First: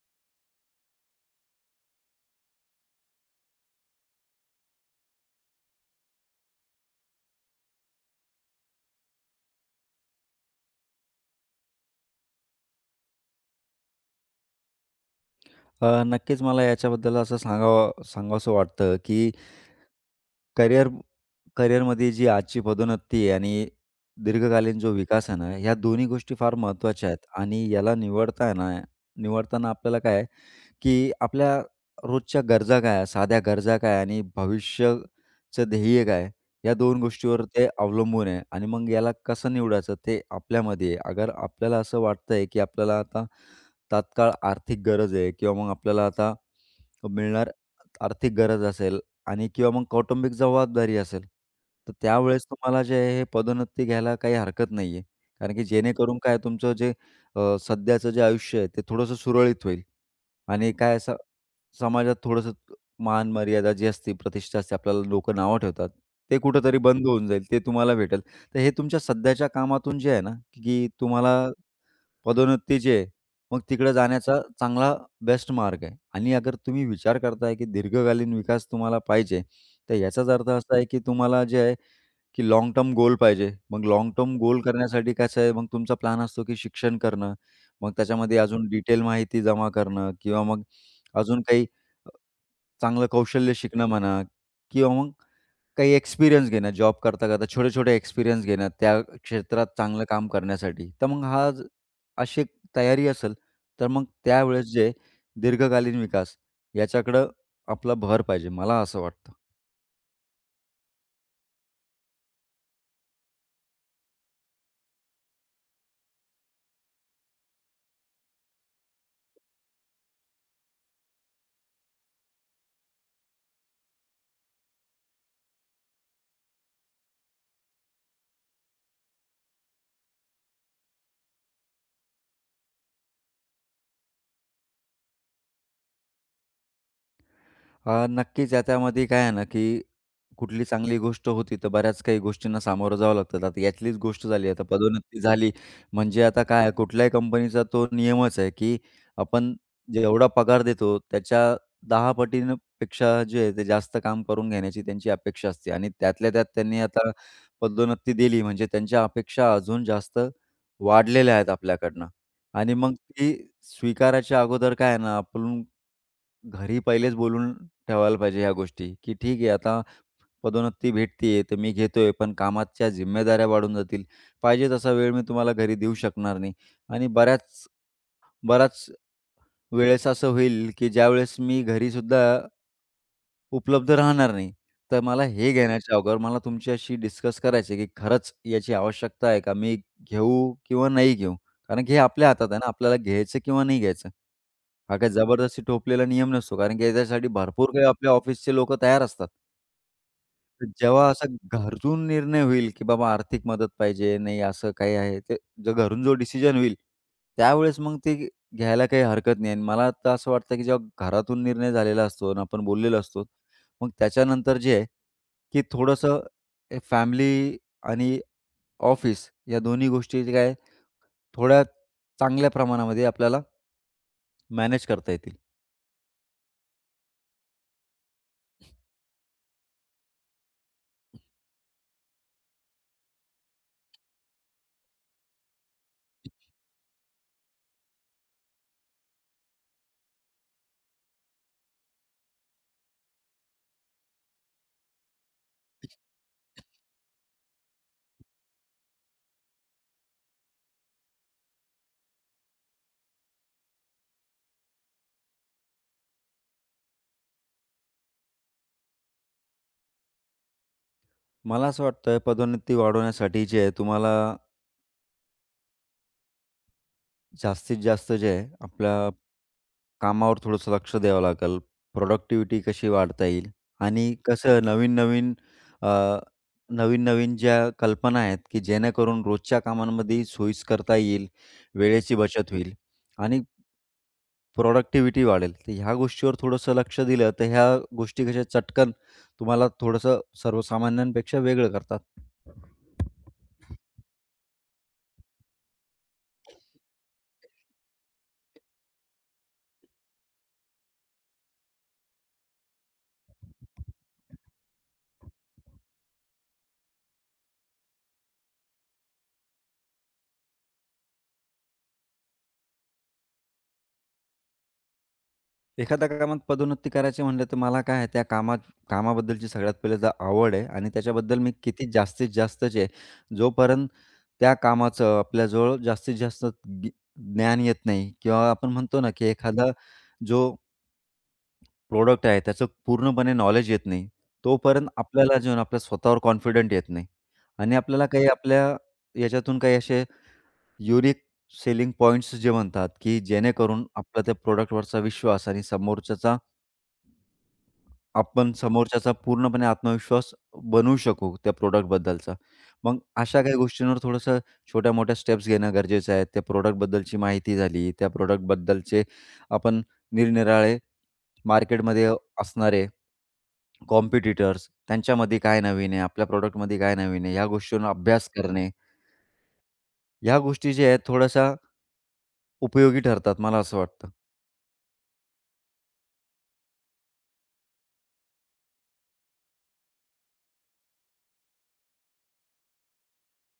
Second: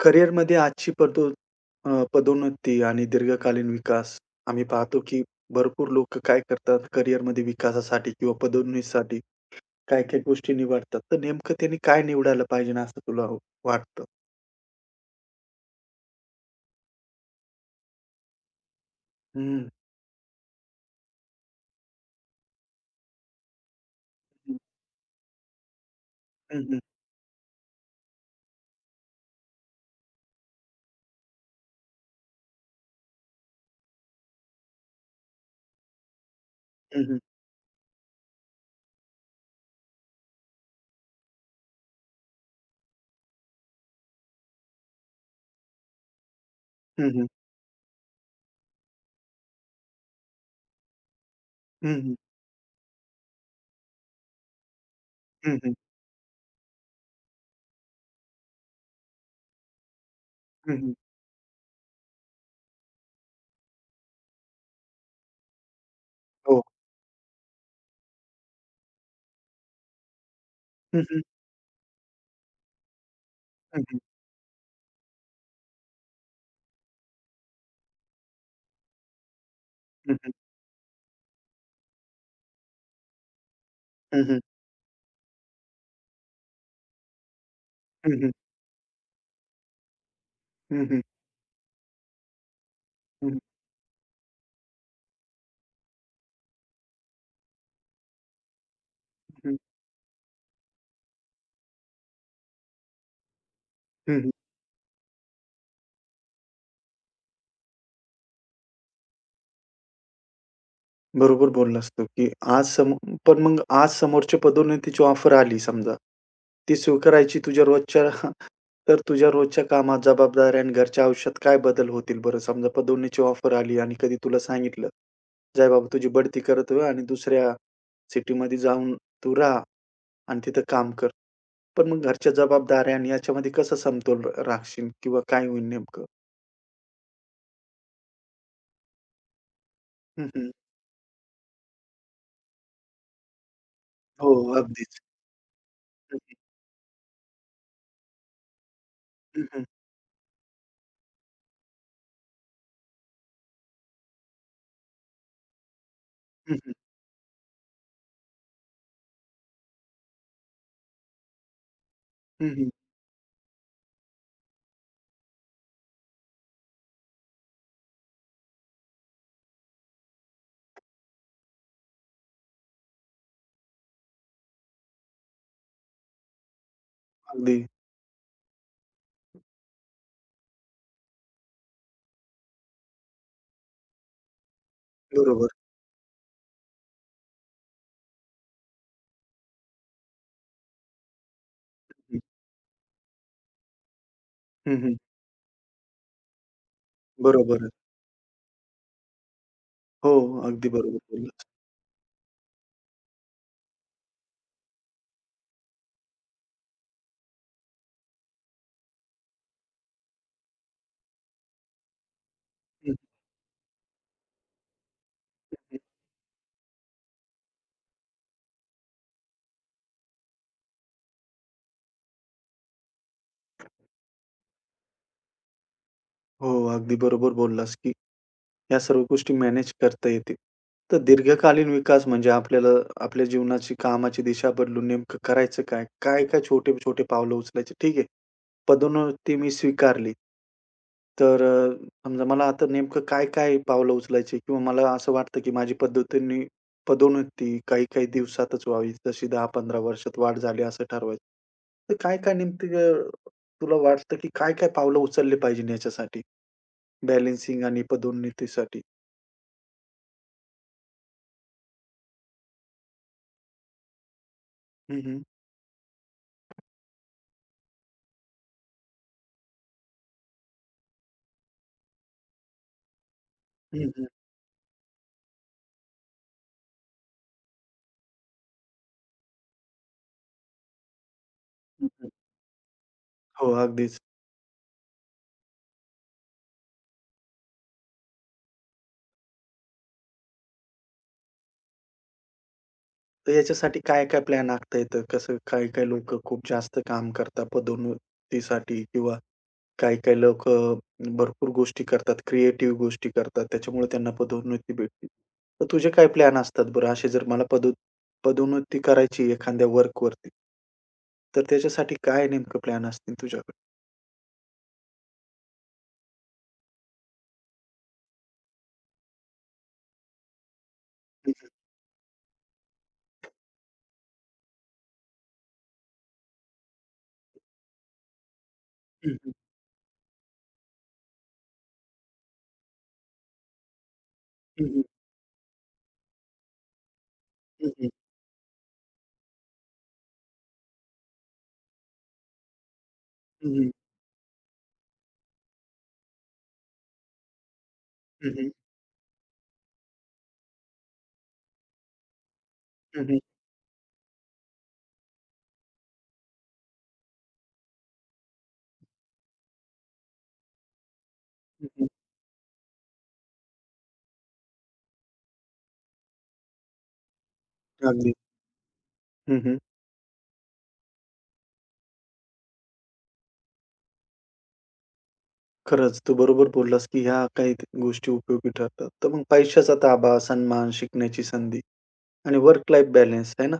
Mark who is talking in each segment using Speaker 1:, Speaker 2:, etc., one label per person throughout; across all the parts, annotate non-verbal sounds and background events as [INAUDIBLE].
Speaker 1: करिअरमध्ये पदोन्नती आणि दीर्घकालीन विकास आम्ही पाहतो, की भरपूर लोक काय करतात करिअरमध्ये विकासासाठी किंवा पदोन्नतीसाठी काही-काही गोष्टी निवडतात. तर नेमकं त्यांनी काय निवडायला पाहिजे ना असं तुला वाटतं?
Speaker 2: नक्कीच मला याच्याबद्दल असं सांगावसं वाटतं, की
Speaker 1: हं,
Speaker 2: करिअर करिअरमध्ये जी आजची पदोन्नती आहे आणि
Speaker 1: हं,
Speaker 2: दीर्घकालीन जो विकास आहे ना, ह्या दोन्ही गोष्टी फार
Speaker 1: हं, हं,
Speaker 2: महत्त्वाच्या आहेत आणि याला निवडताना निवडताना आपल्याला काय आहे, की आपल्या रोजच्या गरजा काय आहे, साध्या गरजा काय आहे आणि भविष्याचं ध्येय काय आहे, या 2
Speaker 1: हं, हं,
Speaker 2: गोष्टीवर ते अवलंबून आहे आणि मग याला कसं निवडायचं ते आपल्यामध्ये आहे. अगर आपल्याला असं वाटतंय, की आपल्याला आता तात्काळ आर्थिक गरज आहे किंवा मग आपल्याला आता
Speaker 1: हं, हं,
Speaker 2: मिळणार आर्थिक गरज असेल आणि किंवा मग कौटुंबिक जबाबदारी असेल, तर
Speaker 1: हं, हं,
Speaker 2: त्यावेळेस तुम्हाला जे आहे हे पदोन्नती घ्यायला काही हरकत नाही आहे. कारण
Speaker 1: हं,
Speaker 2: की
Speaker 1: हं,
Speaker 2: जेणेकरून काय तुमचं जे सध्याचं जे आयुष्य आहे ते थोडंसं सुरळीत होईल आणि काय असं समाजात थोडंसं मान मर्यादा जी असते, प्रतिष्ठा असते, आपल्याला लोकं नावं ठेवतात. ते
Speaker 1: हो.
Speaker 2: कुठेतरी बंद होऊन जाईल, ते तुम्हाला भेटेल. तर हे तुमच्या सध्याच्या कामातून जे आहे ना, की
Speaker 1: हं, हं,
Speaker 2: तुम्हाला पदोन्नतीचे, मग
Speaker 1: हं,
Speaker 2: तिकडे
Speaker 1: हं,
Speaker 2: जाण्याचा चांगला बेस्ट मार्ग आहे आणि अगर तुम्ही विचार करताय की दीर्घकालीन विकास तुम्हाला पाहिजे, तर
Speaker 1: हं,
Speaker 2: याचाच
Speaker 1: हं,
Speaker 2: अर्थ असा आहे की तुम्हाला जे आहे की लाँग टर्म गोल पाहिजे. मग लाँग
Speaker 1: हं,
Speaker 2: टर्म
Speaker 1: हं,
Speaker 2: गोल करण्यासाठी कसं आहे, मग तुमचा प्लॅन असतो की शिक्षण करणं, मग
Speaker 1: हं, हं,
Speaker 2: त्याच्यामध्ये अजून डिटेल माहिती जमा करणं किंवा मग
Speaker 1: हं, हं,
Speaker 2: अजून काही चांगलं
Speaker 1: हं,
Speaker 2: कौशल्य शिकणं म्हणा किंवा मग काही एक्सपिरियन्स घेणं, जॉब करता-करता छोटे-छोटे एक्सपिरियन्स घेणं, त्या
Speaker 1: हं,
Speaker 2: क्षेत्रात चांगलं काम करण्यासाठी. तर मग हा ज अशी एक तयारी असेल, तर मग
Speaker 1: हं.
Speaker 2: त्यावेळेस जे दीर्घकालीन विकास याच्याकडं आपला भर पाहिजे, मला असं वाटतं.
Speaker 1: बरोबर बोललास तू, की आज सम पण मग आज समोरच्या पदोन्नतीची ऑफर आली समजा. ती स्वीकारायची तुझ्या रोजच्या [LAUGHS] तर तुझ्या रोजच्या कामात, जबाबदाऱ्या आणि घरच्या आयुष्यात काय बदल होतील बरं? समजा पदोन्नतीची ऑफर आली आणि कधी तुला सांगितलं, "जाय बाबा तुझी बढती करत रहा आणि दुसऱ्या सिटीमध्ये जाऊन तू राहा आणि तिथं काम कर." पण मग घरच्या जबाबदाऱ्या आणि याच्यामध्ये कसं समतोल राखशील किंवा काय होईल नेमकं?
Speaker 2: नक्कीच याच्यामध्ये काय आहे ना, की
Speaker 1: हं, हं.
Speaker 2: कुठली चांगली गोष्ट होती, तर बऱ्याच काही गोष्टींना सामोरं जावं लागतं. आता यातलीच गोष्ट
Speaker 1: हो,
Speaker 2: झाली. आता
Speaker 1: अगदीच.
Speaker 2: पदोन्नती झाली
Speaker 1: हं,
Speaker 2: म्हणजे
Speaker 1: हं.
Speaker 2: आता काय आहे, कुठल्याही कंपनीचा तो नियमच आहे, की
Speaker 1: हं,
Speaker 2: आपण
Speaker 1: हं.
Speaker 2: जेवढा पगार देतो, त्याच्या 10 पटीनं पेक्षा जे आहे, ते जास्त काम करून घेण्याची त्यांची अपेक्षा असते आणि त्यातल्या त्यात
Speaker 1: हं, हं.
Speaker 2: त्यांनी आता पदोन्नती दिली, म्हणजे त्यांच्या अपेक्षा अजून जास्त वाढलेल्या आहेत आपल्याकडनं आणि मग ती स्वीकारायच्या अगोदर काय आहे ना, आपण घरी पहिलेच बोलून ठेवायला पाहिजे ह्या गोष्टी, की ठीक आहे आता पदोन्नती भेटतीये तर मी घेतोय, पण कामाच्या जिम्मेदाऱ्या वाढून जातील. पाहिजे तसा वेळ मी तुम्हाला घरी देऊ शकणार नाही आणि
Speaker 1: अगदी
Speaker 2: बराच वेळेस असं होईल, की ज्यावेळेस मी घरीसुद्धा उपलब्ध राहणार नाही. तर मला हे
Speaker 1: बरोबर.
Speaker 2: घेण्याच्या अगोदर मला तुमच्याशी डिस्कस करायचं आहे, की खरंच याची आवश्यकता आहे का? मी घेऊ किंवा नाही घेऊ? कारण की हे
Speaker 1: हं,
Speaker 2: आपल्या हातात आहे ना, आपल्याला घ्यायचं किंवा नाही घ्यायचं.
Speaker 1: हं, हं.
Speaker 2: हा काही जबरदस्ती थोपलेला नियम नसतो. कारण की याच्यासाठी
Speaker 1: बरोबर
Speaker 2: भरपूर
Speaker 1: आहे.
Speaker 2: काही आपल्या ऑफिसचे लोकं तयार असतात.
Speaker 1: हो, अगदी बरोबर
Speaker 2: जेव्हा असा
Speaker 1: बोललास.
Speaker 2: घरून निर्णय होईल, की बाबा आर्थिक मदत पाहिजे, नाही असं काही आहे, ते जो घरून डिसिजन होईल, त्यावेळेस मग ते घ्यायला काही हरकत नाही आणि मला तर असं वाटतं, की जेव्हा घरातून निर्णय झालेला असतो आणि आपण
Speaker 1: हं,
Speaker 2: बोललेलो असतो, मग त्याच्यानंतर जे आहे, की
Speaker 1: हं.
Speaker 2: थोडंसं फॅमिली आणि ऑफिस या दोन्ही गोष्टी जे काय थोड्या चांगल्या प्रमाणामध्ये आपल्याला मॅनेज करता येतील.
Speaker 1: हो, अगदी बरोबर बोललास, की या सर्व गोष्टी मॅनेज करता येतील. तर दीर्घकालीन विकास म्हणजे आपल्याला आपल्या जीवनाची कामाची दिशा बदलून नेमकं करायचं काय? काय-काय छोटे-छोटे पावलं उचलायचे? ठीक आहे, पदोन्नती मी स्वीकारली. तर समजा मला आता नेमकं काय-काय पावलं उचलायची किंवा मला असं वाटतं, की माझी पद्धतीने पदोन्नती काही-काही दिवसातच व्हावी, जशी 10-15 वर्षात वाढ झाली असं ठरवायचं. तर काय-काय नेमकं अ, तुला वाटतं, की काय-काय पावलं उचलले पाहिजे याच्यासाठी बॅलन्सिंग आणि पदोन्नतीसाठी?
Speaker 2: मला असं वाटतं पदोन्नती वाढवण्यासाठी जे आहे, तुम्हाला
Speaker 1: हं, हं.
Speaker 2: जास्तीत जास्त जे आहे आपल्या कामावर थोडंसं लक्ष द्यावं लागेल. प्रोडक्टिव्हिटी कशी वाढता येईल
Speaker 1: हं,
Speaker 2: आणि
Speaker 1: हं.
Speaker 2: कसं नवीन-नवीन अ, नवीन-नवीन ज्या कल्पना आहेत, की जेणेकरून रोजच्या कामांमध्ये सोयीस करता येईल,
Speaker 1: हं, हं.
Speaker 2: वेळेची बचत होईल आणि
Speaker 1: हो, अगदीच.
Speaker 2: प्रोडक्टिव्हिटी वाढेल. तर ह्या गोष्टीवर थोडंसं लक्ष दिलं, तर ह्या गोष्टी कशा चटकन तुम्हाला थोडंसं सर्वसामान्यांपेक्षा वेगळं करतात.
Speaker 1: तर याच्यासाठी काय-काय प्लॅन आखता येतं? कसं काही-काही लोकं खूप जास्त काम करतात पदोन्नतीसाठी किंवा काही-काही लोकं भरपूर गोष्टी करतात, क्रिएटिव्ह गोष्टी करतात, त्याच्यामुळे त्यांना पदोन्नती भेटते. तर तुझे काय प्लॅन असतात बरं असे जर मला पदो पदोन्नती करायची एखाद्या वर्कवरती, तर त्याच्यासाठी काय नेमकं प्लॅन असतील तुझ्याकडे?
Speaker 2: एखाद्या कामात पदोन्नती करायची म्हणलं तर मला काय आहे त्या कामात कामाबद्दलची सगळ्यात पहिले तर आवड आहे आणि त्याच्याबद्दल मी किती जास्तीत जास्त जे जोपर्यंत त्या कामाचं आपल्याजवळ जास्तीत जास्त गी- ज्ञान येत नाही किंवा आपण म्हणतो ना की एखादा जो प्रोडक्ट आहे त्याचं पूर्णपणे नॉलेज येत नाही तोपर्यंत आपल्याला जे आहे ना, आपल्या स्वतःवर कॉन्फिडंट येत नाही
Speaker 1: हं,
Speaker 2: आणि
Speaker 1: हं.
Speaker 2: आपल्याला काही आपल्या याच्यातून काही असे युनिक सेलिंग पॉईंट्स जे म्हणतात की
Speaker 1: हं, हं.
Speaker 2: जेणेकरून आपला त्या प्रोडक्टवरचा विश्वास आणि समोरच्याचा
Speaker 1: हं, हं.
Speaker 2: आपण समोरच्याचा पूर्णपणे आत्मविश्वास बनवू शकू त्या प्रॉडक्टबद्दलचा. मग
Speaker 1: हं, हं. हं, हं.
Speaker 2: अशा काही गोष्टींवर थोडंसं छोट्या-मोठ्या स्टेप्स घेणं गरजेचं आहे. त्या प्रॉडक्टबद्दलची माहिती झाली, त्या प्रॉडक्टबद्दलचे आपण निरनिराळे
Speaker 1: हं, हं.
Speaker 2: मार्केटमध्ये असणारे कॉम्पिटिटर्स, त्यांच्यामध्ये काय नवीन आहे, आपल्या प्रॉडक्टमध्ये काय नवीन आहे, या गोष्टींवर
Speaker 1: अगदी.
Speaker 2: अभ्यास करणे.
Speaker 1: हं, हं.
Speaker 2: या गोष्टी ज्या आहेत थोड्याशा उपयोगी ठरतात, मला असं वाटतं.
Speaker 1: खरंच, तू बरोबर बोललास, की ह्या काही गोष्टी उपयोगी ठरतात. तर मग पैशाचा ताबा, सन्मान, शिकण्याची संधी आणि वर्क लाईफ बॅलन्स आहे ना,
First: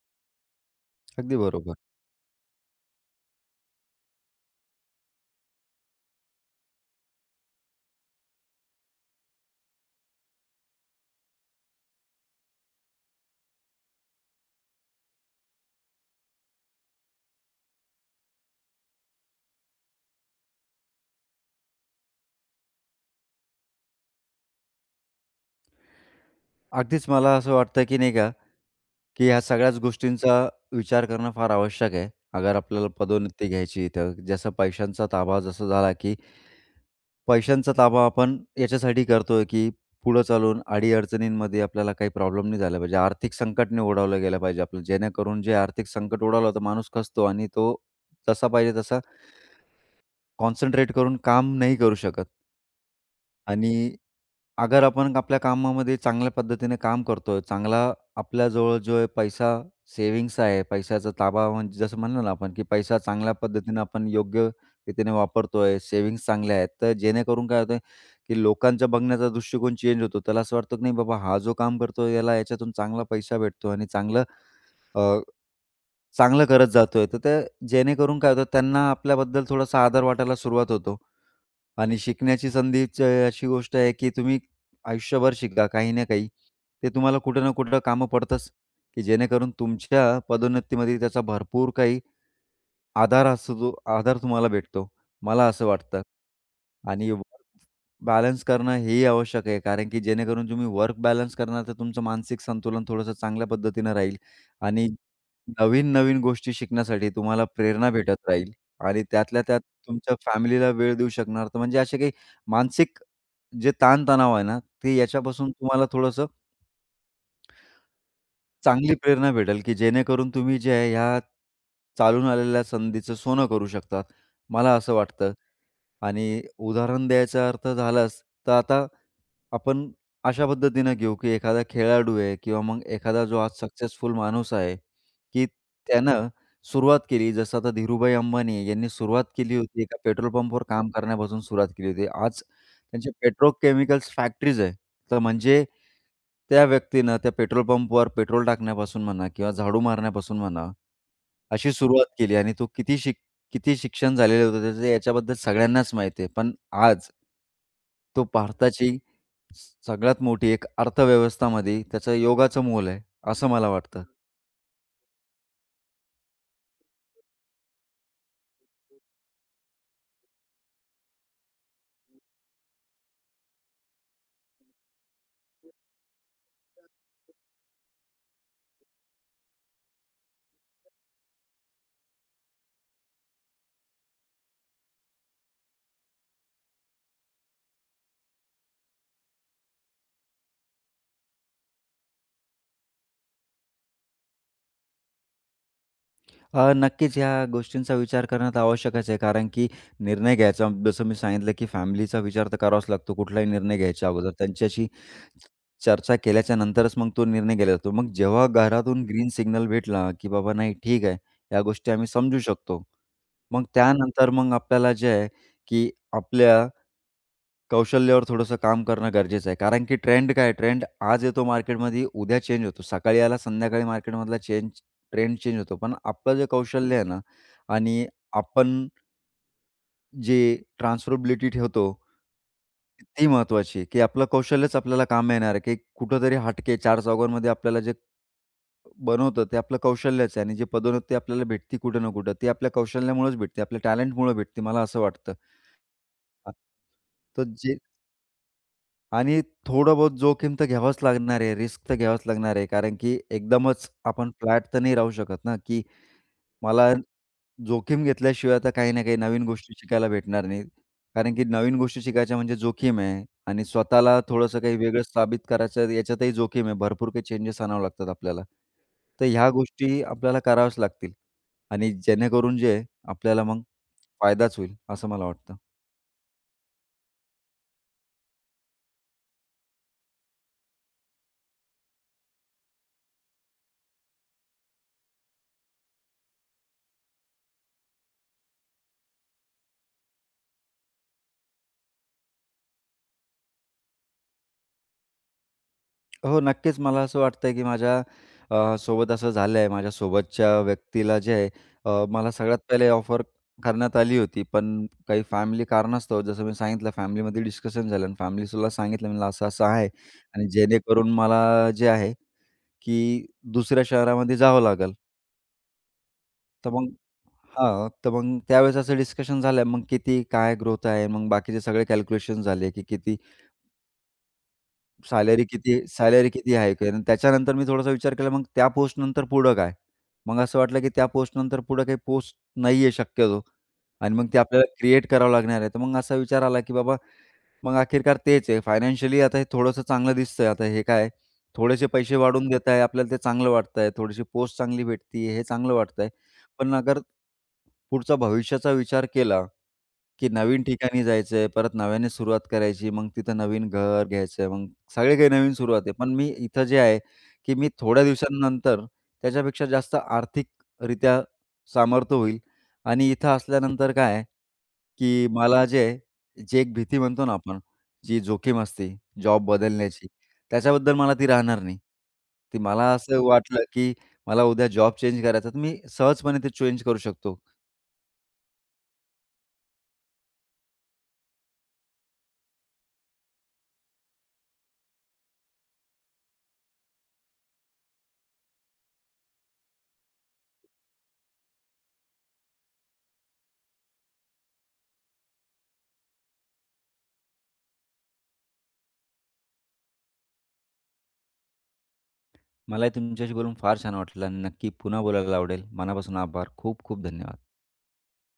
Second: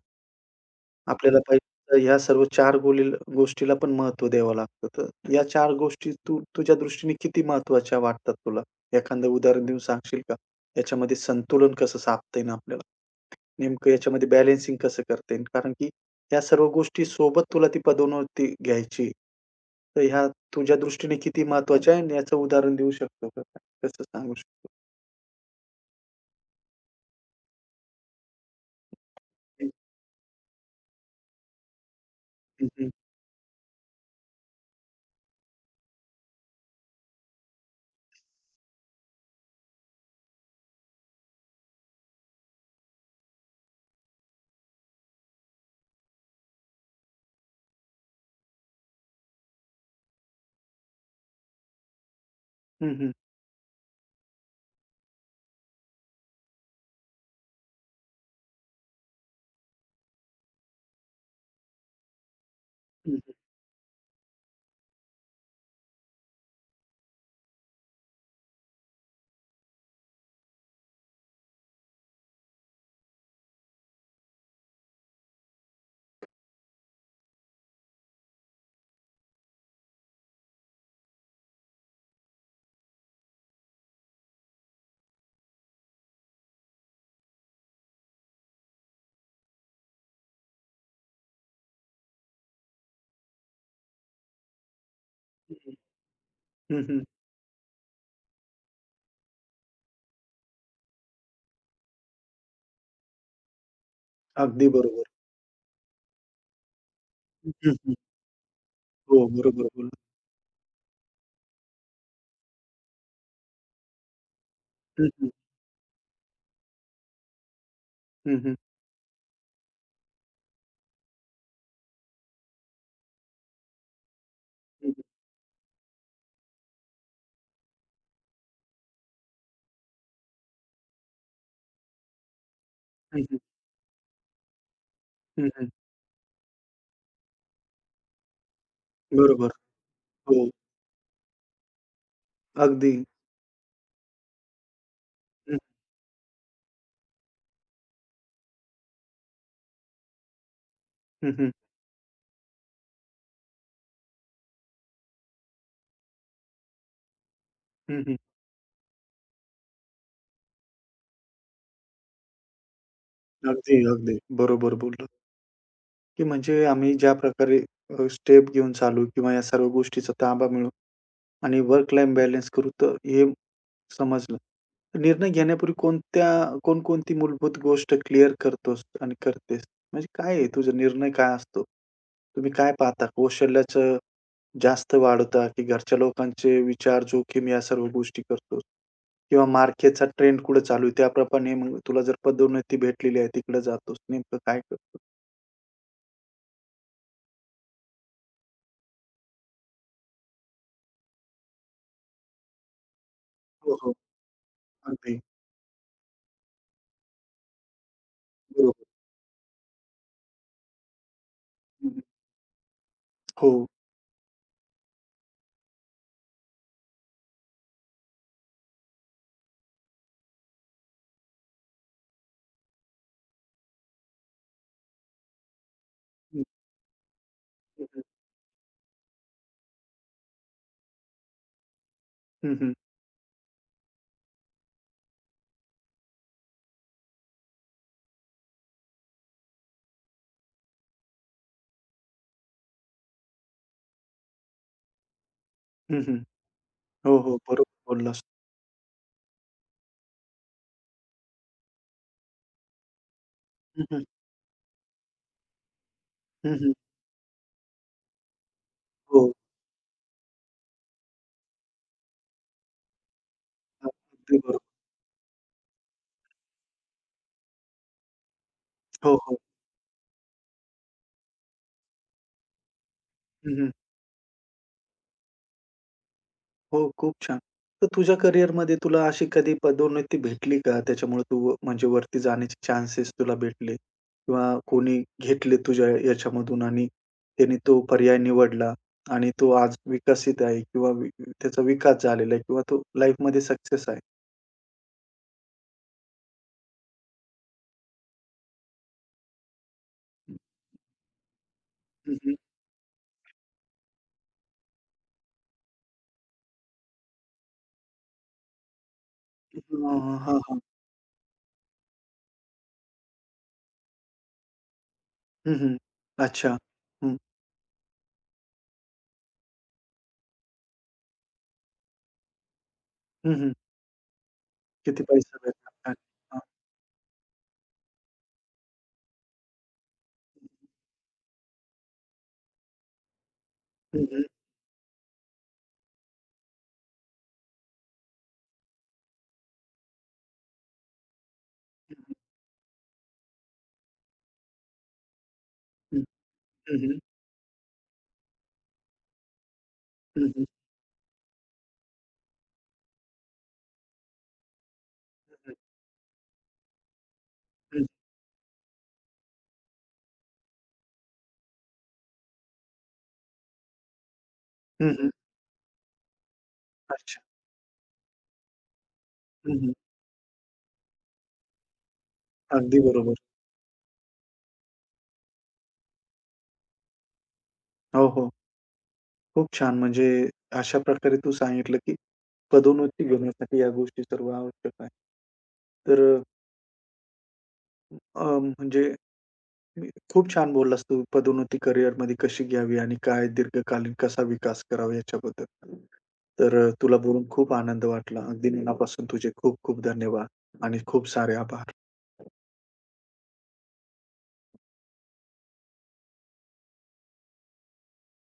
Speaker 2: अगदी
Speaker 1: आपल्याला हं.
Speaker 2: बरोबर.
Speaker 1: पैसा ह्या सर्व 4 गोलील गोष्टीला पण महत्त्व द्यावं लागतं. तर या 4 गोष्टी तू तुझ्या दृष्टीने किती महत्त्वाच्या वाटतात तुला? एखादं उदाहरण देऊन सांगशील का? याच्यामध्ये संतुलन कसं साधता येईल आपल्याला? नेमकं याच्यामध्ये बॅलन्सिंग कसं करता येईल? कारण की ह्या सर्व गोष्टी सोबत तुला ती पदोन्नती घ्यायची आहे. तर ह्या तुझ्या दृष्टीने किती महत्त्वाच्या आहे आणि याचं उदाहरण देऊ शकतो का? काय कसं सांगू शकतो?
Speaker 2: अगदीच मला असं वाटतं, की नाही का की ह्या सगळ्याच गोष्टींचा विचार करणं फार आवश्यक आहे. अगर
Speaker 1: हं, हं,
Speaker 2: आपल्याला
Speaker 1: हं.
Speaker 2: पदोन्नती घ्यायची तर जसं पैशांचा ताबा जसा झाला, की पैशांचा ताबा आपण याच्यासाठी करतोय, की पुढं चालून अडी-अडचणींमध्ये आपल्याला काही प्रॉब्लेम नाही झाला पाहिजे. आर्थिक संकट नाही ओढावलं गेलं पाहिजे आपलं. जेणेकरून जे आर्थिक संकट ओढावलं तर माणूस खचतो आणि तो जसा पाहिजे तसा कॉन्सन्ट्रेट करून काम नाही करू शकत.
Speaker 1: हं, हं.
Speaker 2: आणि अगर आपण आपल्या कामामध्ये चांगल्या पद्धतीने काम करतोय, चांगला आपल्याजवळ जो आहे पैसा सेव्हिंग्स आहे, पैशाचा ताबा म्हणजे जसं म्हणलं ना आपण, की पैसा
Speaker 1: हं,
Speaker 2: चांगल्या पद्धतीने आपण योग्य रीतीने वापरतोय, सेव्हिंग्स चांगल्या आहेत. तर जेणेकरून काय होतंय, की लोकांचा बघण्याचा दृष्टिकोन चेंज होतो. त्याला असं वाटतं की नाही बाबा हा जो काम करतोय याला याच्यातून चांगला पैसा भेटतो आणि चांगलं अ, चांगलं करत जातोय. तर ते जेणेकरून काय होतं त्यांना आपल्याबद्दल थोडासा आदर वाटायला सुरुवात होतो. आणि शिकण्याची संधीची अशी गोष्ट आहे, की तुम्ही आयुष्यभर शिका काही ना काही. ते तुम्हाला कुठं ना कुठं कामं पडतंच, की जेणेकरून तुमच्या पदोन्नतीमध्ये त्याचा भरपूर काही आधार असतो, आधार तुम्हाला भेटतो. मला असं
Speaker 1: हं.
Speaker 2: वाटतं.
Speaker 1: हं,
Speaker 2: आणि बॅलन्स करणं हेही आवश्यक आहे, कारण की जेणेकरून तुम्ही वर्क बॅलन्स करणार, तर तुमचं मानसिक संतुलन थोडंसं चांगल्या पद्धतीनं राहील
Speaker 1: अगदी
Speaker 2: आणि
Speaker 1: बरोबर.
Speaker 2: नवीन-नवीन गोष्टी शिकण्यासाठी तुम्हाला
Speaker 1: हं,
Speaker 2: प्रेरणा
Speaker 1: हं.
Speaker 2: भेटत राहील आणि
Speaker 1: हो,
Speaker 2: त्यातल्या त्यात
Speaker 1: बरोबर बोलला.
Speaker 2: तुमच्या फॅमिलीला वेळ देऊ शकणार. तर म्हणजे असे काही मानसिक जे ताणतणाव आहे ना, ते
Speaker 1: हं, हं.
Speaker 2: याच्यापासून तुम्हाला थोडंसं
Speaker 1: हं, हं.
Speaker 2: चांगली प्रेरणा भेटेल, की जेणेकरून तुम्ही जे आहे ह्या चालून आलेल्या संधीचं सोनं करू शकता. मला
Speaker 1: हं,
Speaker 2: असं
Speaker 1: हं.
Speaker 2: वाटतं आणि उदाहरण द्यायचा अर्थ झालाच, तर आता आपण अशा पद्धतीनं घेऊ, की एखादा खेळाडू आहे किंवा मग
Speaker 1: हं,
Speaker 2: एखादा
Speaker 1: हं.
Speaker 2: जो आज सक्सेसफुल माणूस आहे, की त्यानं सुरुवात केली. जसं आता धीरूभाई अंबानी आहे, यांनी सुरुवात
Speaker 1: बरोबर.
Speaker 2: केली होती एका पेट्रोल
Speaker 1: हो,
Speaker 2: पंपवर काम करण्यापासून सुरुवात केली होती. आज
Speaker 1: अगदी.
Speaker 2: त्यांचे पेट्रोकेमिकल्स फॅक्टरीज आहे. तर
Speaker 1: हं,
Speaker 2: म्हणजे त्या व्यक्तीनं त्या पेट्रोल पंपवर पेट्रोल टाकण्यापासून म्हणा किंवा झाडू मारण्यापासून म्हणा,
Speaker 1: हं, हं.
Speaker 2: अशी सुरुवात केली आणि तो किती शिक्षण झालेलं होतं त्याचं याच्याबद्दल सगळ्यांनाच माहिती आहे. पण आज
Speaker 1: हं, हं.
Speaker 2: तो भारताची सगळ्यात मोठी एक अर्थव्यवस्थामध्ये त्याचं योगाचं मोल आहे, असं मला
Speaker 1: अगदी,
Speaker 2: वाटतं.
Speaker 1: अगदी. बरोबर बोलला, की म्हणजे आम्ही ज्या प्रकारे स्टेप घेऊन चालू किंवा या सर्व गोष्टीचा ताबा मिळवून आणि वर्क लाईफ बॅलन्स करू तर हे समजलं. निर्णय घेण्यापूर्वी कोणत्या कोणकोणती मूलभूत गोष्ट क्लिअर करतोस आणि करतेस? म्हणजे काय आहे तुझा निर्णय काय असतो? तुम्ही काय पाहता? कौशल्याचं जास्त वाढवता की घरच्या लोकांचे विचार, जोखीम या सर्व गोष्टी करतोस? किंवा मार्केटचा ट्रेंड कुठे चालू आहे त्याप्रमाणे मग तुला जर पदोन्नती भेटलेली आहे तिकडे जातोस. नेमकं काय करतो?
Speaker 2: नक्कीच ह्या गोष्टींचा विचार करणं तर आवश्यकच आहे. कारण की निर्णय घ्यायचा जसं मी सांगितलं, की फॅमिलीचा विचार तर करावाच लागतो कुठलाही
Speaker 1: हो,
Speaker 2: निर्णय
Speaker 1: हो.
Speaker 2: घ्यायच्या अगोदर. त्यांच्याशी
Speaker 1: अगदी.
Speaker 2: चर्चा केल्याच्या नंतरच मग तो निर्णय केला जातो. मग जेव्हा
Speaker 1: बरोबर.
Speaker 2: घरातून ग्रीन सिग्नल भेटला, की बाबा नाही ठीक आहे, या गोष्टी
Speaker 1: हं,
Speaker 2: आम्ही समजू शकतो.
Speaker 1: हो.
Speaker 2: मग त्यानंतर मग आपल्याला जे आहे, की आपल्या कौशल्यावर थोडंसं काम करणं गरजेचं आहे. कारण की ट्रेंड काय आहे, ट्रेंड आज येतो मार्केटमध्ये, उद्या चेंज होतो. सकाळी आला, संध्याकाळी मार्केटमधला चेंज ट्रेंड चेंज होतो. पण आपलं
Speaker 1: हं,
Speaker 2: जे कौशल्य आहे ना
Speaker 1: हं, हं.
Speaker 2: आणि आपण जे ट्रान्सफरबिलिटी ठेवतो,
Speaker 1: हं,
Speaker 2: ती महत्त्वाची आहे, की आपलं कौशल्यच आपल्याला कामी येणार आहे, की कुठेतरी हटके चार चौघांमध्ये आपल्याला जे बनवतं, ते आपलं कौशल्यच आहे आणि जी पदोन्नती आपल्याला भेटते कुठं ना कुठं, ती आपल्या कौशल्यामुळेच भेटते, आपल्या टॅलेंटमुळे भेटते, मला असं वाटतं. अ,
Speaker 1: हो, हो.
Speaker 2: तर जे
Speaker 1: बरोबर बोललास.
Speaker 2: आणि थोडं बहुत जोखीम तर घ्यावंच लागणार आहे, रिस्क तर घ्यावंच लागणार आहे. कारण की
Speaker 1: हं,
Speaker 2: एकदमच
Speaker 1: हं.
Speaker 2: आपण फ्लॅट तर नाही राहू शकत ना, की
Speaker 1: हं, हं.
Speaker 2: मला जोखीम घेतल्याशिवाय तर काही ना काही
Speaker 1: हो.
Speaker 2: नवीन गोष्टी शिकायला भेटणार नाहीत. कारण की नवीन गोष्टी शिकायच्या म्हणजे जोखीम आहे आणि स्वतःला
Speaker 1: अगदी
Speaker 2: थोडंसं
Speaker 1: बरोबर.
Speaker 2: काही वेगळं साबित करायचं याच्यातही जोखीम आहे. भरपूर काही चेंजेस आणावे लागतात आपल्याला.
Speaker 1: हो,
Speaker 2: तर
Speaker 1: हो.
Speaker 2: ह्या गोष्टी आपल्याला कराव्याच लागतील आणि जेणेकरून जे आहे आपल्याला
Speaker 1: हं,
Speaker 2: मग
Speaker 1: हं.
Speaker 2: फायदाच होईल, असं मला वाटतं.
Speaker 1: हो, खूप छान. तर तुझ्या करिअरमध्ये तुला अशी कधी पदोन्नती भेटली का? त्याच्यामुळे तू म्हणजे वरती जाण्याचे चान्सेस तुला भेटले किंवा कोणी घेतले तुझ्या याच्यामधून आणि त्याने तो पर्याय निवडला आणि तो आज विकसित आहे किंवा वि त्याचा विकास झालेला आहे किंवा तो लाईफमध्ये सक्सेस आहे.
Speaker 2: हो, नक्कीच मला असं वाटतंय, की माझ्या सोबत असं झालंय. माझ्या सोबतच्या व्यक्तीला जे आहे
Speaker 1: हं,
Speaker 2: मला
Speaker 1: हं.
Speaker 2: सगळ्यात पहिले ऑफर करण्यात आली होती. पण काही फॅमिली कारणास्तव जसं मी सांगितलं फॅमिलीमध्ये डिस्कशन झालं आणि फॅमिलीला सांगितलं म्हणलं असं-असं आहे
Speaker 1: हां, हां,
Speaker 2: आणि
Speaker 1: हां,
Speaker 2: जेणेकरून मला जे आहे, की दुसऱ्या शहरामध्ये जावं लागेल.
Speaker 1: हं, हं. अच्छा.
Speaker 2: तर मग
Speaker 1: हं.
Speaker 2: हां, तर मग त्यावेळेस असं डिस्कशन झालं. मग किती काय ग्रोथ आहे, मग बाकीचे सगळे कॅल्क्युलेशन झाले, की किती
Speaker 1: हं, हं. किती पैसा भेटला? काय?
Speaker 2: सॅलरी
Speaker 1: हां.
Speaker 2: किती हाईक आहे? काय. आणि त्याच्यानंतर मी थोडासा विचार केला, मग त्या पोस्टनंतर पुढं काय? मग असं वाटलं, की त्या पोस्टनंतर पुढं काही पोस्ट नाही आहे शक्यतो
Speaker 1: हं,
Speaker 2: आणि
Speaker 1: हं.
Speaker 2: मग ते आपल्याला क्रिएट करावं लागणार आहे. तर मग असा विचार आला, की बाबा मग अखेरकार तेच आहे. फायनान्शियली आता हे थोडंसं चांगलं दिसतंय. आता हे काय थोडेसे
Speaker 1: हं,
Speaker 2: पैसे वाढवून देत आहे. आपल्याला ते चांगलं वाटतंय. थोडीशी पोस्ट चांगली भेटती हे चांगलं
Speaker 1: हं.
Speaker 2: वाटतंय. पण
Speaker 1: हं,
Speaker 2: अगर
Speaker 1: हं.
Speaker 2: पुढचा भविष्याचा विचार केला
Speaker 1: हं,
Speaker 2: की
Speaker 1: हं.
Speaker 2: नवीन ठिकाणी जायचंय, परत नव्याने सुरुवात करायची, मग तिथं नवीन घर घ्यायचं, मग सगळे काही नवीन सुरुवात आहे. पण मी इथं जे आहे, की मी
Speaker 1: हं, हं.
Speaker 2: थोड्या दिवसांनंतर त्याच्यापेक्षा जास्त आर्थिकरित्या सामर्थ्य होईल आणि इथं असल्यानंतर काय आहे,
Speaker 1: हं, हं.
Speaker 2: की मला जे आहे, जी एक भीती
Speaker 1: अच्छा.
Speaker 2: म्हणतो ना आपण, जी जोखीम असते जॉब
Speaker 1: हं, हं.
Speaker 2: बदलण्याची, त्याच्याबद्दल मला ती राहणार नाही. ती
Speaker 1: अगदी
Speaker 2: मला
Speaker 1: बरोबर.
Speaker 2: असं वाटलं, की मला उद्या जॉब चेंज करायचा, तर मी सहजपणे ते चेंज करू शकतो.
Speaker 1: हो, हो. खूप छान. म्हणजे अशा प्रकारे तू सांगितलं, की पदोन्नती घेण्यासाठी या गोष्टी सर्व आवश्यक आहे. तर म्हणजे खूप छान बोललास तू पदोन्नती करिअरमध्ये कशी घ्यावी आणि काय दीर्घकालीन कसा विकास करावा याच्याबद्दल. तर तुला बोलून खूप आनंद वाटला. अगदी मनापासून तुझे खूप खूप धन्यवाद आणि खूप सारे आभार.
Speaker 2: मलाही तुमच्याशी बोलून फार छान वाटलं आणि नक्की पुन्हा बोलायला आवडेल. मनापासून आभार. खूप खूप धन्यवाद.